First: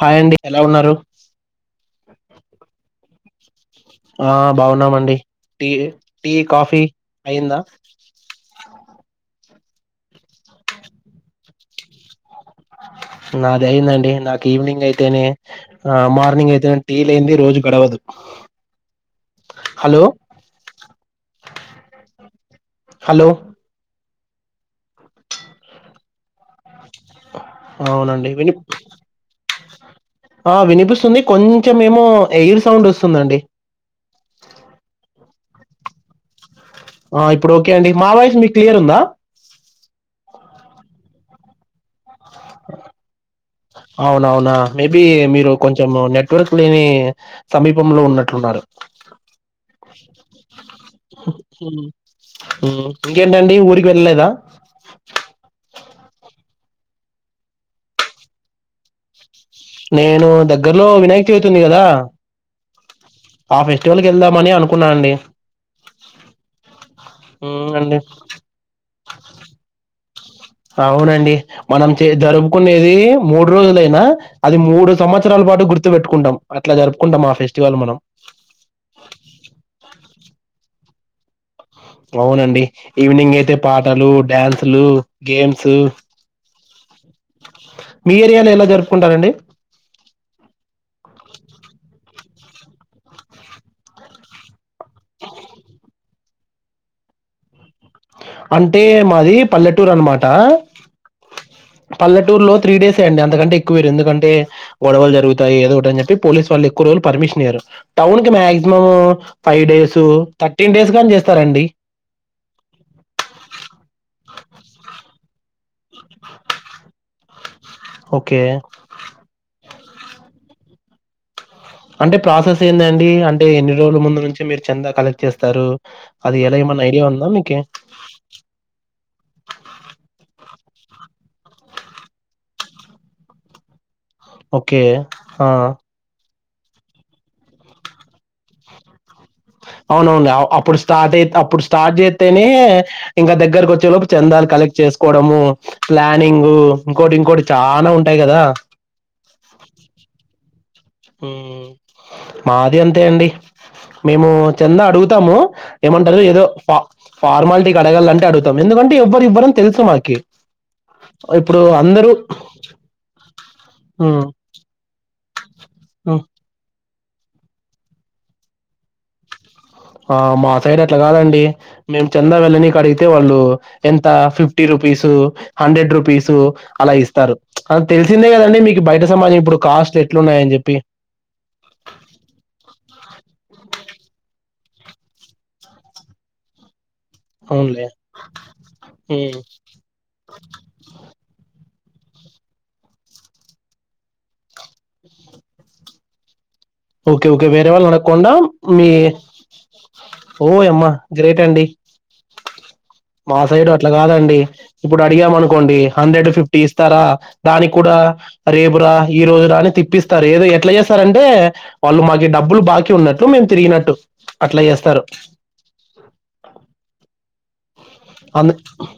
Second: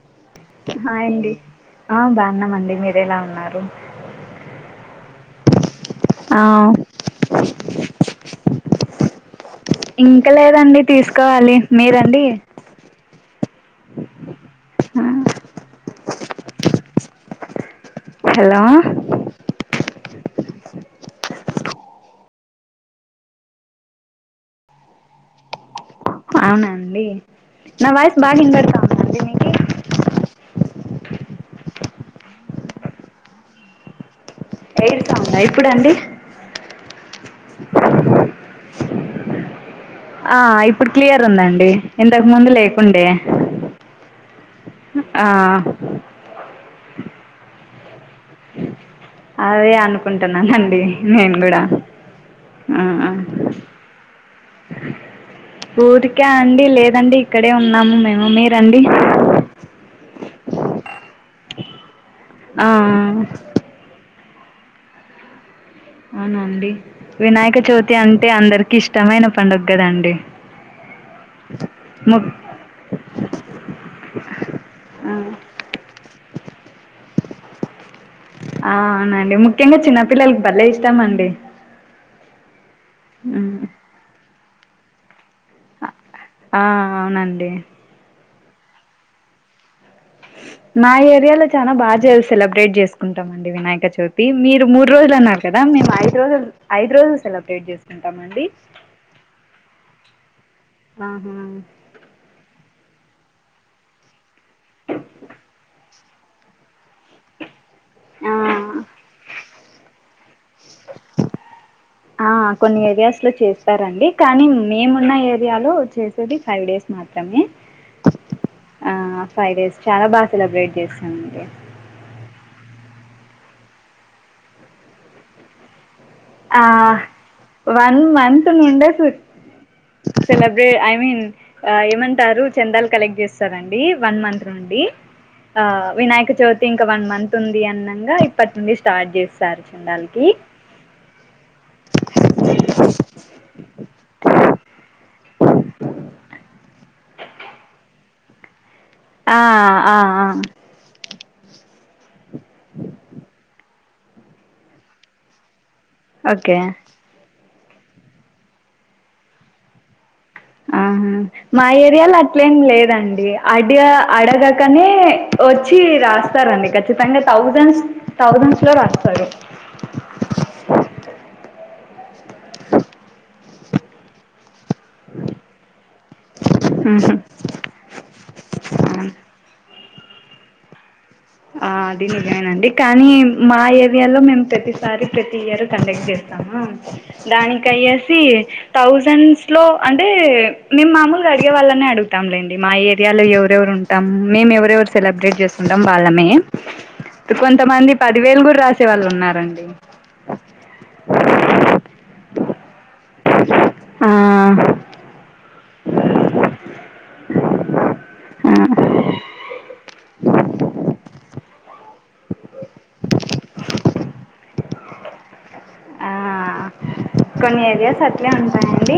Hi అండి ఎలా ఉన్నారు హయ్ అండి ఆ బాగున్నామండి మీరెలా ఉన్నారు ఆ బాగున్నామండి టీ టీ ఆ కాఫీ అయిందా ఇంకా లేదండి తీసుకోవాలి మీరండి నాది అయిందండి నాకు ఈవినింగ్ ఆ, అయితేనే ఆ మార్నింగ్ అయితే టీ లేనిదే రోజు గడవదు హలో హలో హలో [inaudible] అవును అండి నా వయస్సు అవునండి బాగా విని వినపడత ఆ వినిపిస్తుంది కొంచెం ఏమో ఎయిర్ సౌండ్ వస్తుందండి వెళ్తాము ఎప్పుడండి ఆ ఇప్పుడు ఓకే అండి మా వాయిస్ మీకు క్లియర్ ఉందా ఆ ఇప్పుడు క్లియర్ ఉందండి ఇంతకు ముందు లేకుండే అవునవునా మేబి ఆ మీరు కొంచెం నెట్వర్క్ లేని సమీపంలో ఉన్నట్లున్నారు అదే అనుకుంటున్నానండి నేను కూడా ఇంకేంటండి ఊరికి వెళ్ళలేదా ఊరికా అండి లేదండి ఇక్కడే ఉన్నాము మేము మీరండి నేను దగ్గర్లో వినాయక చవితి ఉంది కదా ఆ ఆ ఫెస్టివల్కి వెళ్దామని అనుకున్నానండి అవునండి వినాయక చవితి అవునండి అంటే అందరికి ఇష్ ష్టమైన పండుగ కదండి అవునండి మనం చే ము మూడు రోజులేనా అది మూడు సంవత్సరాల పాటు గుర్తు పెట్టుకుంటాం అట్లా జరుపుకుంటాం ఆ ఫెస్టివల్ మనం ఆ అవునండి ముఖ్యంగా చిన్నపిల్లలకు భలే ఇష్టమండి అవునండి ఈవినింగ్ అయితే మ్, పాటలు డ్యాన్సు లు గేమ్స్ ఆ అవునండి మీ ఏరియాలో ఎలా జరుపుకుంటారండి నా ఏరియాలో చాలా బాగా సెలబ్రేట్ చేసుకుంటాం అండి వినాయక చవితి మీరు మూడు రోజులు అన్నారు కదా మేము ఐదు రోజులు ఐదు రోజులు సెలబ్రేట్ చేస్తాం అంటే మాది పల్లెటూరు అనమాట ఆహా పల్లెటూర్లో త్రీ డేసే అండి అంతకంటే ఎక్కువీయరు ఎందుకంటే గొడవలు జరుగుతాయి ఏదోటి అని చెప్పి పోలీస్ వాళ్ళు రోజులు పర్మిషన్ ఇవ్వరు టౌన్ కి ఆ maximum five days thirteen days గాని చేస్తారండి ఆ కొన్ని ఏరియాస్లో చేస్తారండి కానీ మేమున్న ఏరియాలో చేసేది ఫైవ్ డేస్ మాత్రమే ఓకే ఆ ఫైవ్ డేస్ చాలా బాగ సెలబ్రేట్ [unintelligible] అంటే ప్రాసెస్ ఏందండి అంటే ఎన్ని రోజుల ముందు నుంచే మీరు చంద కలెక్ట్ చేస్తారు అది ఎలా ఆ ఏమన్నా ఐడియా ఉందా మీకి? వన్ మంత్ నుండే సెలబ్రేట్ ఐ మీన్ ఏమంటారు చందాలు కలెక్ట్ చేస్ డి వన్ మంత్ ఓకే. నుండి ఆ! వినాయక [unintelligible] ఇంకా వన్ మంత్ ఉంది అనంగా ఇప్పటి నుండి స్టార్ట్ చేస్తారు చిండాలకి అవునవునులే. అ అప్పుడు స్టార్ట్ అయి అప్పుడు స్టార్ట్ చేస్తేనే ఇంకా దగ్గరకు వచ్చే లోపు చందాలు కలెక్ట్ చేసుకోవడము ప్లానింగ్ ఇంకోటి ఇంకోటి చాల ఉంటాయి కదా ఆ ఆ మాది అంతే అండి మేము చెంద అడుగుతాము ఏమంటారు ఏదో ఓకే ఫ ఫార్మాలిటీకి అడగాలంటే అడుగుతాం ఎందుకంటే ఎవ్వరు ఇవ్వరని తెలుసు మాకి ఆహా ఇప్పుడు మా అందరూ ఏరియాలో అట్లేం లేదండి అడ హ్మ్. అడగాకనే వచ్చి హ్మ్. రాస్తారండి [unintelligible] థౌజండ్స్ థౌజండ్స్ లో రాస్తాడు ఆ మా సైడ్ అట్లా కాదండి మేము చంద వెళ్ళనికి అడిగితే వాళ్ళు ఎంత ఫిఫ్టీ రుపీసు హండ్రెడ్ రుపీసు అల ఉహు. ఇస్తారు అ తెలిసిందే కదండి మీకు బయట సమాజం ఇప్పుడు కాస్ట్ ఎట్లున్నాయని చెప్పి ఆ అది నిజమేనండి కానీ మా ఏరియాలో మేము ప్రతిసారి ప్రతి ఇయర్ కండక్ట్ చేస్ దానికి అవునులే అయ్యేసి ఉమ్. థౌజండ్స్ లో అంటే మేము మాముూలుగా అడిగే వాళ్ళనే అడుగుాంలేండి మా ఏరియాలో ఎవరెవరు ఉంటాం మేము ఎవరెవరు సెలబ్రేట్ చేస్తుంటాం వాలమే ఓకే ఓకే వేరే వాళ్ళని అడగకుండా కూడా రాసే మీ వాళ్ళు ఉన్నారండి ఓ అమ్మా గ్రేట్ అండి మా సైడు అట్లా కాదండి ఆ ఇప్పుడు అడిగాము అనుకోండి హండ్రెడ్ ఫిఫ్టీ ఇస్తారా దానికి కూడా రేపు రా ఈ రోజు రా అని తిప్పిస్ ఏదో ఎట్లా చేస్తారంటే వాళ్ళు మాకి డబ్బులు బాకీ ఉన్నట్లు మేము తిరిగినట్టు అట్ల చేస్తారు ఆ కొన్ని ఏరియాస్ అందు ఉంటాయండి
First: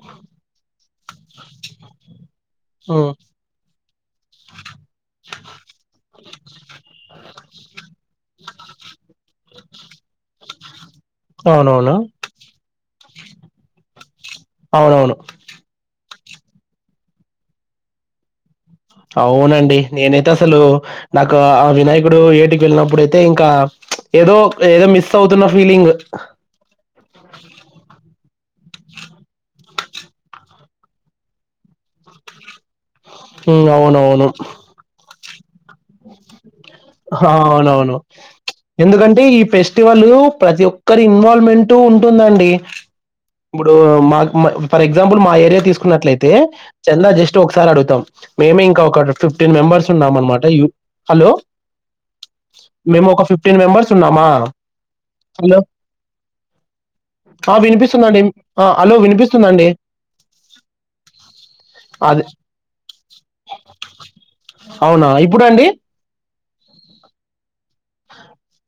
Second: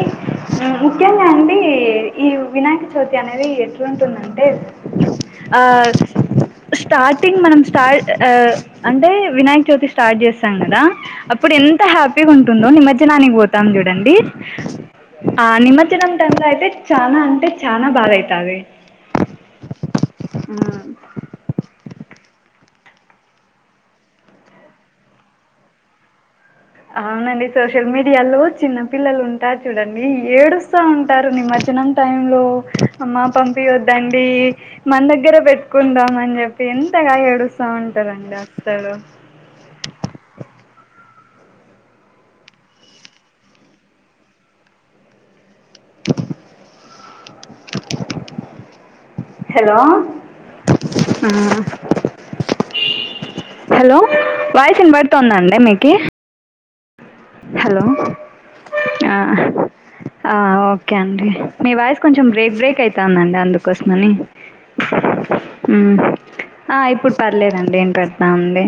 ముఖ్యంగా అండి ఈ వినాయక ఉమ్. చవితి అనేది [unintelligible] టుందంటే ఆ స్టార్టింగ్ మనం స్టార్ట్ అంటే వినాయక చవితి స్టార్ట్ చేస్తాం కదా అప్పుడు ఎంత అవునవును. హ్యాపీగ ఉంటుందో నిమజ్జనానికి పోతాం చూడండి అవునవును ఆ నిమజ్జనం టైమ్ లో అయితే చాన అంటే చాన బాద అయితది అవునండి నేనైతే అసలు నాకు ఆ వినాయకుడు ఏటికి వెళ్ళినప్పుడు అయితే ఇంక ఏదో ఏదో మిస్ అవుతున్న ఫీలింగ్ అవునండి సోషల్ మీడియాలో చిన్న పిల్లలు ఉంటారు చూడండి ఏడుస్తా ఉంటారు నిమ్మజనం టైమ్ లో అమ్మా హ్మ్. అవునవును. [unintelligible] మన దగ్గరే పెట్టుకుందాం అని చెప్పి ఎంతగ ఏడుస్తా ఉంటారండి అసలు అ ఈ పేస్ [unintelligible] ప్రతి ఒక్కరి ఇన్వల్మెంట్ట్ ఉంటుందండి ఇప్పుడు మా ఫర్ ఎగ్జాంపుల్ మా ఏరియా తీసుకున్నట్లయితే చందా జస్ట్ ఒకసారి అడుగుతాం మేమే ఇంకా ఒక ఫిఫ్టీన్ హలో మెంబర్స్ ఉన్నాం అనమాట హలో! ఆ మేము ఒక మెంబర్స్ హలో ఉన్నామా? వాయిస్ ఇన పడుతుందండి హలో! మీకు ఆ వినిపిస్తుందిండి ఆ హలో వినిపిస్తుందండి ఆ ఓకే అండి మీ వాయిస్ అది కొంచెం బ్రేక్ బ్రేక్ అవుతందండి అందుకోసమని అవునా ఇప్పుడు అండి మ్మ్ ఆ ఇప్పుడు పర్లేదండి ఏంటి పెద్దతామంది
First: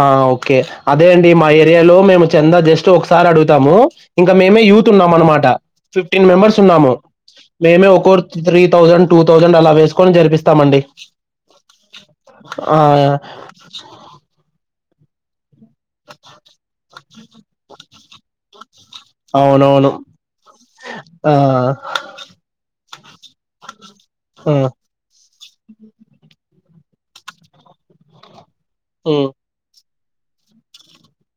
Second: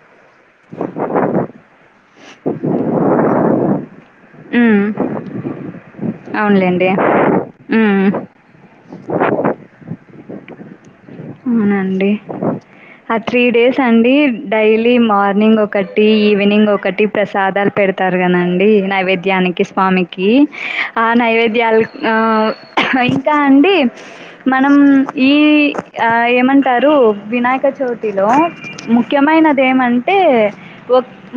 ఆ ఓకే అదే అండి మా ఏరియాలో మేము చెంద జస్ట్ ఒకసారి అడుగుతాము ఇంకా మేమే మ్మ్ యూత్ ఉన్నాము అనమాట ఫిఫ్టీన్ మెంబర్స్ ఉన్నాము అవునులేండి మేమే మ్మ్ ఒకరు త్రీ థౌసండ్ టూ థౌజండ్ అలా వేకొని జపిస్తామండి అవునండి ఆ త్రీ డేస్ అండి డైలీ మార్నింగ్ ఒక ఒకటి ఈవినింగ్ ఒకటి ప్రసాదాలు పెడతారు కదండి నైవేద్యానికి అవునవును. స్వామి కి ఆ! నైవేద్యాలు అ ఇంకా అండి ఆ! మనం ఈ అ ఏమంటారు వినాయక చవితిలో హ్మ్. ముఖ్యమైన ఏమంటే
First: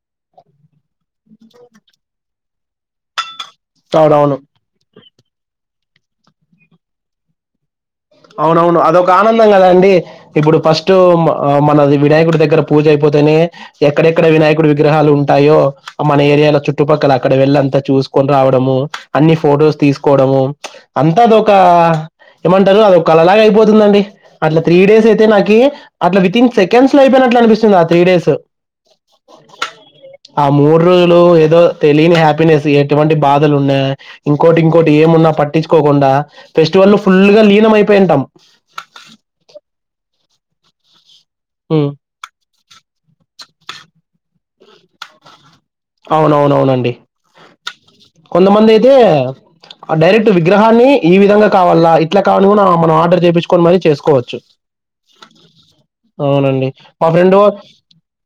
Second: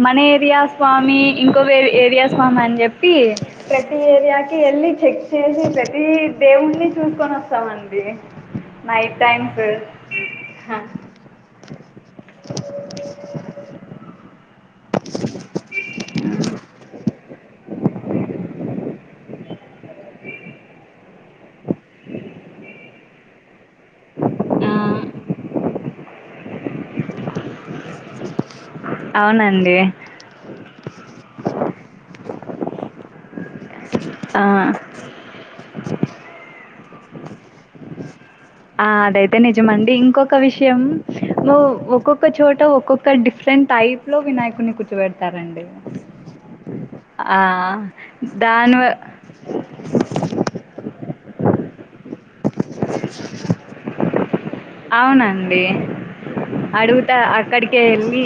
మన ఏరియా స్వామి ఇంకో వే ఏరియా స్వామి అని చెప్పి ప్రతి అవునవును. ఏరియాకి వెళ్ళి చెక్ చేసి ప్రతి దేవుడిని చూసుకొని వస్తాం అండి అవునవును అదొక ఆనందం కదండి ఇప్పుడు హా ఫస్ట్ మనది వినాయకుడి దగ్గర పూజ అయిపోతేనే ఎక్కడెక్కడ వినాయకుడు విగ్రహాలు ఉంటాయో మన ఏరియాలో చుట్టుపక్కల అక్కడ వెళ్ళంతా చూసుకొని రావడము అన్ని ఫొటోస్ తీసుకోవడము అంతా అదొ ఒక ఏమంటారు అద ఒక అళలాగ అయిపోతుందండి అట్లా ఆ త్రీ డేస్ అయితే నాకి అట్లా వితిన్ సెకండ్స్ లో అయిపోయినట్లు అనిపిస్తుంది ఆ త్రీ డేస్ అవునండి ఆ మూడు రోజులు ఏదో తెలియని హ్యాపీనెస్ ఎటువంటి బాధలు ఉన్నాయా ఆ ఇంకోటి ఇంకోటి ఏమున్నా పట్ పట్టించుకోకుండా ఫెస్టివల్ ను ఫుల్ గా లీనం అయిపోయింటాం ఆ అదైతే నిజమండి ఇంకొక విషయం హ్మ్. ఒక్కొక్క చోట ఒక్కొక్క ఇక్కడ డిఫరెంట్ టైప్ లో వినాయకుడిని కూర్చోబెడతారండి అవునవునవునండి ఆ కొంతమంది దాని వ అయితే డైరెక్ట్ విగ్రహాన్ని ఈ విధంగా కావాల అట్లా కావని మన మనం ఆర్డర్ చేయించుకొని మరీ చేసుకోవచ్చు అవునండి అవునండి మా అడుగుతా ఫ్రెండ్ వా అక్కడికే వెళ్ళి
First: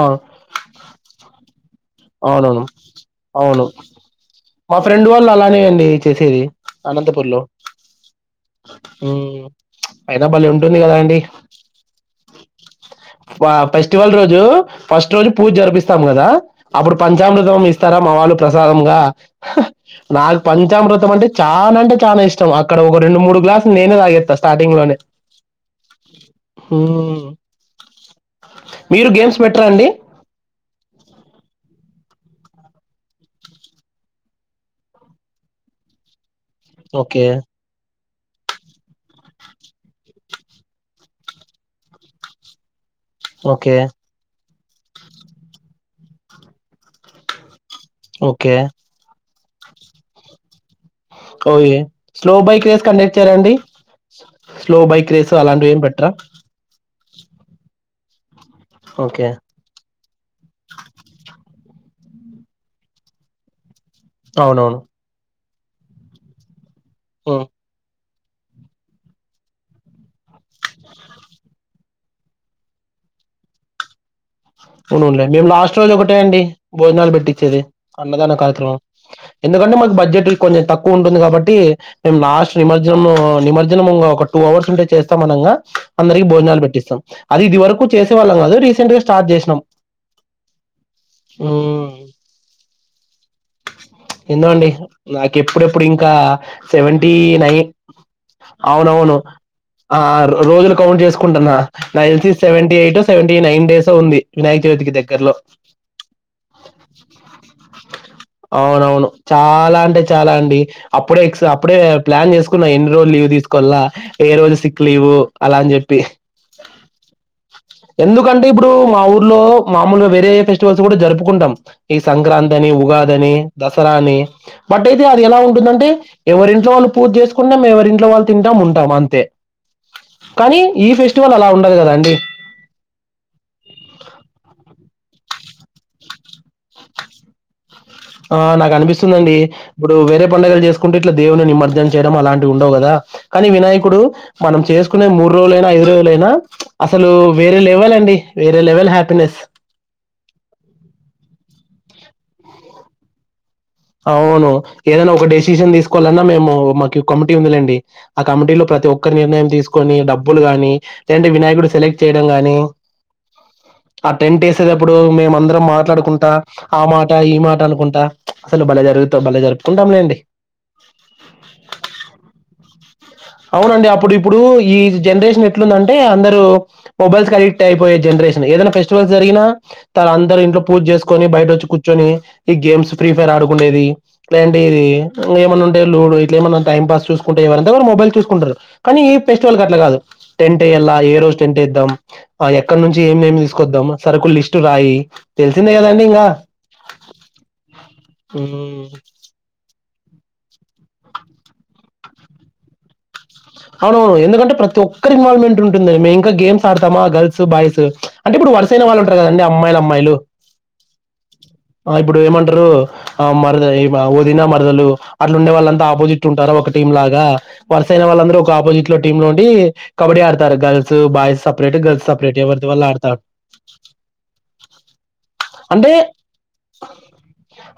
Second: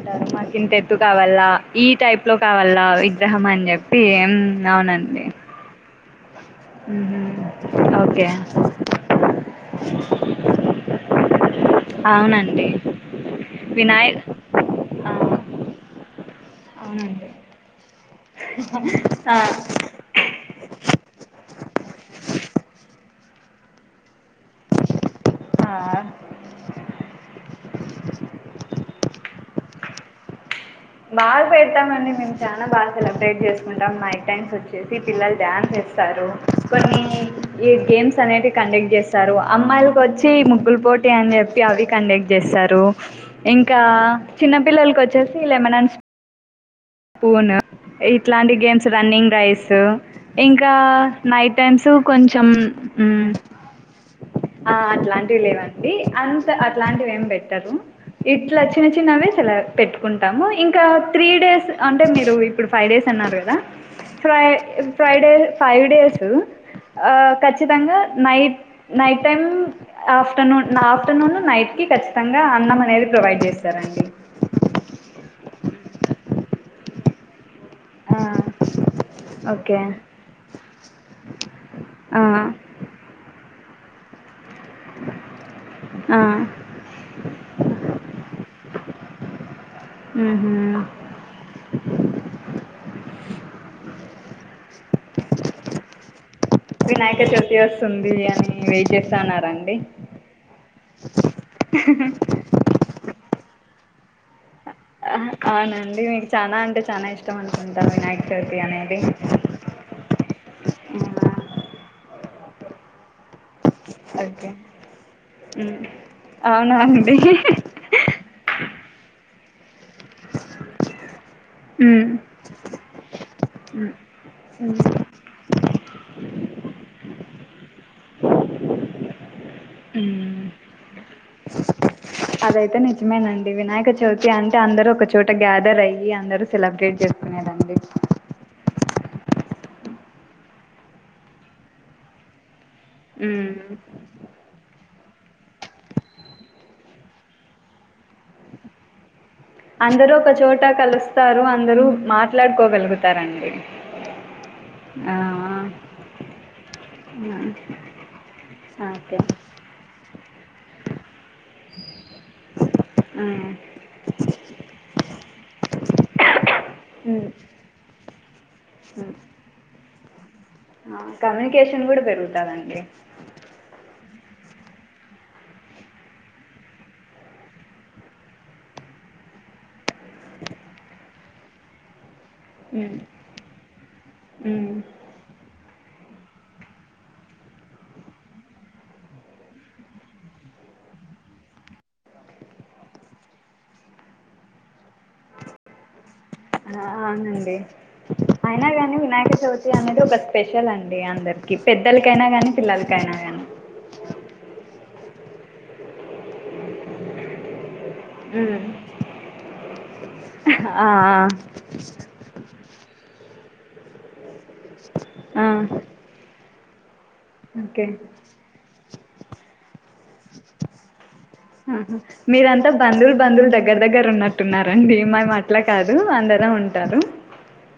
ఆ మాకు ఇంత ఎత్తు కావాల ఈ టైప్లో అవునవును కావాల విగ్రహం అని చెప్పి అవునండి [unintelligible] చేసియి ఉహు ఓకే మ్మ్ అయినా బళ్ళీ ఉంటుంది కదా అండి అవునండి ఫెస్టివల్ వినాయక్ రోజు ఆ, ఫస్ట్ రోజు పూజ జరిపిస్తాం కదా అప్పుడు అవునండి పంచామృతం ఇస్తారా మా వాళ్ళు ప్రసాదంగా ఆ నాకు పంచామృతం అంటే చాలా అంటే చాలా ఇష్టం అక్కడ ఒక రెండు మూడు గ్లాసులు నేనే తగేస్తా స్టార్ంగ్ లోనే ఆ, మీరు గేమ్స్ పెట్టరండి బాగా పెడతామ అండి మేము చాలా బాగా సెలబ్రేట్ చేసుకుంటాం మై టైమ్స్ వచ్చేసి పిల్లలు డ్యాన్స్ ఇస్తారు కొన్ని ఓకే నేను ఈ గేమ్స్ అనేటి కండక్ట్ చేస్తారు అమ్మాయిలకొచ్చి ముగ్గుల పోటీ అని చెప్పి అవి కండక్ట్ చేస్తారు ఓకే ఇంకా చిన్న పిల్లలకొచ్చేసి లెమనన్స్ స్పూన్ ఇట్లాంటి ఓకే గేమ్స్ రన్నింగ్ రైస్ ఇంకా నైట్ ఓయే టైమ్స్ స్లో కొంచెం బైక్ రేస్ కండక్ట్ ఉమ్ చేయరా అండి ఆ స్లో బైక్ రేస్ అట్లాంటివి అలాంటివి ఏం లేవండి పెట్టరా అ కా అట్లాంటివి ఏం పెట్టరు ఇట్లా చిన్న ఓకే చిన్నవి సలా పెట్టుకుంటాము ఇంకా త్రీ డేస్ అంటే మీరు ఇప్పుడు ఫైవ్ డేస్ అన్నారు కదా ఫ్రై అవునవును ఫ్రైడే ఫైవ్ డేసు ఆ హ్మ్ ఖచ్చితంగా నై నైట్ టైమ్ ఆఫ్టర్నూన్ నా ఆఫ్టర్నూన్ నైట్ కి ఖచ్చితంగా అన్నం అనేది ప్రొవైడ్ చేస్తారండి అవునవునులే మేము లాస్ట్ రోజు ఒకటే అండి భోజనాలు పెట్టిచ్చేది ఆ అన్నదాన కార్యక్రమం ఎందుకంటే ఓకే మాకు బడ్జెట్ కొంచెం తక్కువ ఉంటుంది కాబట్టి మేము ఆ లాస్ట్ నిమర్ జము నిమజ్జనం ఒక టూ అవర్స్ ఉంటే చేస్తాం అనంగా ఆ అందరికీ భోజనాలు పెట్టిస్తాం అది ఇది వరకు చేసేవాళ్ళం కాదు రీసెంట్ గా స్టార్ట్ చేసినాం హూ హూ హుమ్ ఏందో అండి నాకు ఎప్పుడెప్పుడు ఇంకా సెవెంటీ వినాయక నై చవితి వస్తుంది అని వెయిట్ అవునవును చేస్తాన్నారండి ఆ రోజులు కౌంట్ చేసుకుంటున్నా నాకు దెలిసి సెవెంటీ ఎయిటో సెవెంటీ నైన్ డేసో ఉంది వినాయక చవితికి దగ్గరలో అవునండి మీకు చానా అంటే చానా ఇష్టం అనుకుంటా వినాయక చవితి అనేది అవునవును చాలా అంటే చాలా అండి అప్పుడే ఎక్స్ అప్పుడే ప్లాన్ చేసుకున్నా ఎన్ని రోజులు లీవ్ తీసుకోవల్లా ఏ ఓకే రోజు సిక్ లీవు అలా అని చెప్పి అవునా అండి ఎందుకంటే ఇప్పుడు మా ఊర్లో మామూలుగా వేరే ఫెస్టివల్స్ కూడా జరుపుకుంటాం ఈ ఉమ్ సంక్రాంతి అని ఉగాది అని ఉమ్ దసరా అని బట్ అయితే అది ఎలా ఉంటుందంటే ఎవరింట్లో వాళ్ళు పూజ చేసుకున్నాం ఎవరి ఇంట్లో వాళ్ళు తింటాం ఉంటాం అంతే కానీ ఈ ఫెస్టివల్ అలా ఉండదు కదా అండి అదైతే నిజమేనండి వినాయక చవితి అంటే అందరూ ఒకచోట గ్యాదర్ అయ్యి అందరూ సెలబ్రేట్ చే అనేదండి ఆ నాకు అనిపిస్తుంది అండి ఇప్పుడు వేరే పండుగలు చేసుకుంటే ఇట్లా దేవుని నిమర్జనం చేయడం అలాంటి ఉండవు కదా కానీ ఉమ్ వినాయకుడు మనం చేసుకునే మూడు రోజులైనా ఐదు రోజులైనా అసలు వేరే లెవెల్ అండి వేరే లెవెల్ హ్యాపీనెస్ అందరూ ఒక చోట కలుస్తారు అందరూ మాట్లాడుకోగలుగుతారండి అవును ఏదనా ఆ ఒక డెసిషన్ తీసుకోవాలన్నా మేము మాకీ కమిటీ ఉందిలేండి ఆ కమిటీలో ఆ ప్రతి ఒక్కరూ ఓకే నిర్ణయం తీస్ కొని డబ్బులు గానీ లేదంటే వినాయకుడు సెలెక్ట్ చేయడం గానీ ఉమ్ ఆ టెంట్ ఏసేటప్పుడు మేమందరం మాట్లాడుకుంటా ఆ మాట ఉమ్ ఈ మాట అనుకుంటా అసలు భలే ఉమ్ జరుగుతో భలే జరుపుకుంటాంలేండి ఆ కమ్యూనికేషన్ కూడా పెరుగుతాదండి అవునండి అప్పుడు ఇప్పుడు ఈ జనరేషన్ ఎట్లుందంటే అందరూ మొబైల్స్ కి అడిక్ట్ అయిపోయే జనరేషన్ ఏదైనా ఫెస్టివల్ జరిగినా తన అందరు ఇంట్లో పూజ్ జెస్కొని బైటఒచ్చి కూచ్చోని ఈ గేమ్స్ ఉమ్ ఫ్రీ ఫైర్ ఆడుకుండేది ఉమ్ ఎట్లాంటిది ఏమన్న ఉంటే లూడో ఇట్లా ఏమన్నా టైం పాస్ చూస్కుంట ఎవర దెగ్గర మొబైల్ చూస్కుంటారు కానీ ఈ ఫెస్టివల్ గట్ల గాదు టెంట్ఎయ్యాల ఏ రోజు టెంట్ఎద్దాం ఆ ఎక్కనుంచి ఏమేం తీస్కొద్దాం సరుకుల్ లిస్టురాయి తెల్సిందే గదండి ఇంగా అయినా హ్మ్. గాని వినాయక చవితి అనేది ఒక స్పెషల్ అండి అందర్కి పెద్దలకైనా గాని పిల్లలకైనా గాని అవును ఎందుకంటే ప్రతి ఒక్కరి ఇన్వాల్వ్మెంట్ ఉంటుంది మేం ఇంకా గేమ్స్ ఆడ్తామా గర్ల్స్ బాయ్స్ అంటే ఇప్పుడు ఉమ్ వార్సేన వాళ్ళు ఉంట్రు కదండి అమ్మాయిలు అమ్మాయిలు ఆ ఆ అ ఇప్పుడు ఏమంట్రూ ఆ మర్ ద ఇమా వదిన మరదలు అట్ల ఆ ఉండే వాళ్ళంతా ఆపోజిట్ టారు ఒక టీం లాగా ఓకే ఆపోజిట్ లో టీమ్ లో ఉండీ కబడ్ ఆడ్తారు girls boys separate girls separate ఎవర్ది వాళ్ళు ఆడ్తారు దెగ్గర్ దెగ్గర ఉన్నట్టున్నారండి మేము అట్లా కాదు అందరం ఉంటారు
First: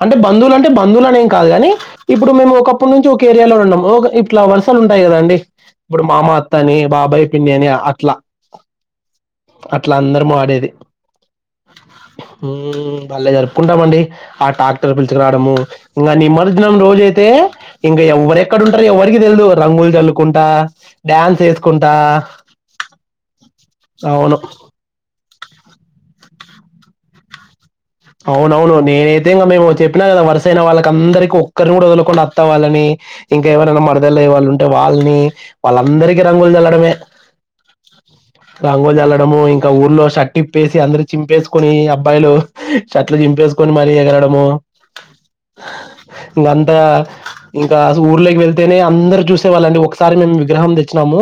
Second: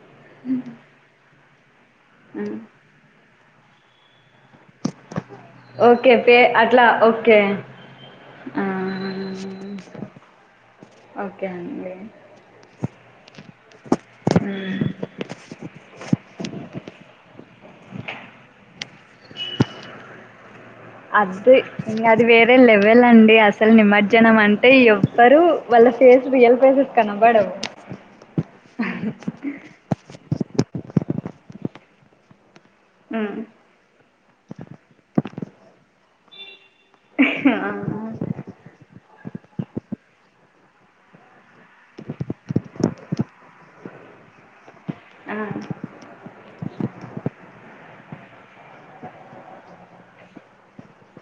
అంటే బంధువులు అంటే బంధువులు అనేంకాదు గానీ ఇప్పుడు మేము ఉమ్ ఒక అప్పు నుంచి ఒక ఏరియాలోనే ఉన్నాము ఇట్లా వర్సలు ఉంటయి కద అండి ఇప్పుడు ఓకే మామ పే అత్త అని అట్లా బాబాయ్ ఓకే పిన్ని అని అట్లా ఆ అట్లా అందరం ఆడేది ఓకే అండి ఊమ్ బాలే జరుప్ కుంటాంమండి ఆ ఉమ్ టాక్టర్ పిల్చకురాడము ఇంగ నిమజ్జనం రోజ అయితే ఇంకా ఎవ్వరె ఎక్కడంటారు ఎవార్కి తెల్దు రంగులు జల్లుకుంటా డ్యాన్స్ ఎస్కుంటా ఎవేల్ లేవల్అండి అసలు నిమజ్జనం అంటే ఎవ్వారు వాళ్ళ ఫేస్ రియల్ పేసెస్ కనబడవు అవునవును నేనైతే ఇంగ మేము చెప్పినా గదా వర్సైన వాళ్ళకి అందర్క ఒక్కరిని గూడా ఒదలకుండా అత్తవాళ్ళని ఉమ్ ఇంకా ఎవరైనా మర్దల్ అయ్యే వాళ్ళు ఉంటే వాల్నీ వాళ్ళందరికీ రంగులు జల్లడమే ఆ రంగుల్ జల్లడము ఇంకా ఊర్లో షటు ఇప్పేసి అందరు చింపేస్కుని అబ్బాయిలు చెట్లు జింపెస్కొని మరీ ఎగరడము ఇగ అంతా ఇంకాస ఊర్లాక్ వెళ్తేనే అందరూ చూసే వాళ్ళండి ఒక్సారి మేము విగ్రహం తెచ్చినాము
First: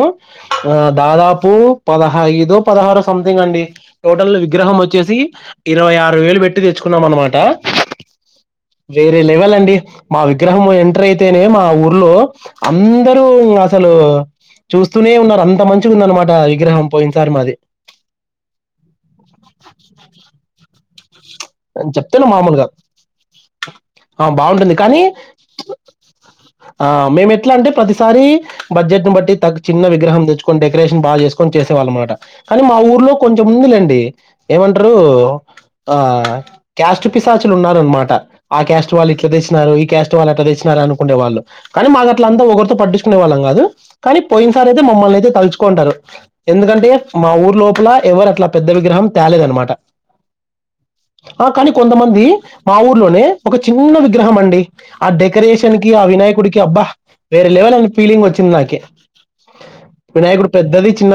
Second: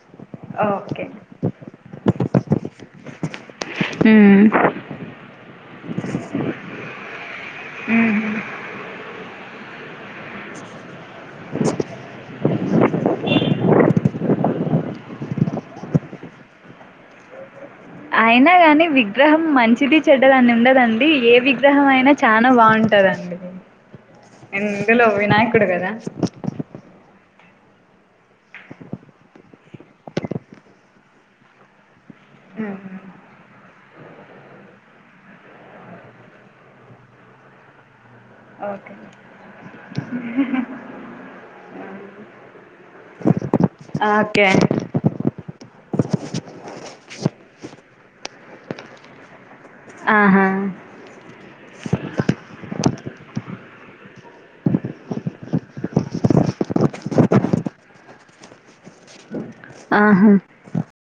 ఆ దాదాపు పదా హైదు పదహారో సంథింగ్ అండి టోటల్ విగ్రహం వో ఒచ్చేసి ఇరవై ఆరు వేలు బెట్టి తెచ్చుకున్నాం అన్నమాట వేరే లెవెల్ అండి మా విగ్రహం ఎంట్రేతేనే మా ఊర్లో అంధరు అసలు చూస్తూనే ఉన్నారూ అంత మంచిగుంది అన్మాట విగ్రహం పోయిన్ సారి మాది అయినా గాని విగ్రహం మంచిది చెడ్డ దాని ఉండదండి ఏ విగ్రహం అయినా చెప్తున్నా చానా మామూలుగా బావుంటాడండి ఆ ఇన్ బాగుంటుంది కానీ దులో వినాయకుడు గదా ఆ మేము ఎట్లా అంటే ప్రతిసారీ బడ్జెట్ను బట్టి తగ్ చిన్న విగ్రహం తెచ్చుకొని డెకరేన్ బా చేస్కొని చేసేవాళ్ళు మాట కానీ మా ఉమ్ ఊర్లో కొంచెం ముందు లేండి ఏమంట్రు ఆ క్యాస్ట్ పిశాచులు ఉన్నార్ అన్మంట ఆ క్యాస్ట్ ఓకే వాళ్ళు ఇట్లా తెచ్చినారు ఈ క్యాస్ట్ వాళ్ళు అట్లా తెచ్చినారూ అను కునే వాళ్ళు కానీ మది అట్లా ఒగర్తో పట్టించుకునే వాళ్ళం గాదు కానీ ఓకే పోయిన్సారి తే మమ్మల్నియితే తల్చుకొంటారు ఎందుకంటే మా ఊర్ లోపల ఎవరు అట్లా పెద్ద విగ్రహం త్యాలేద్ అన్మంట ఆహా ఆ కానీ కొంతమంది మా ఊర్లోనే ఒక చిన్న విగ్రహం అండి ఆ డెకరేషన్ కి ఆ వినాయకుడికి అబ్బా వేరే లెవెల్ అని ఫీలింగ్ వచ్చింది నాకి ఆహా వినాయకుడు పెద్దది చిన్న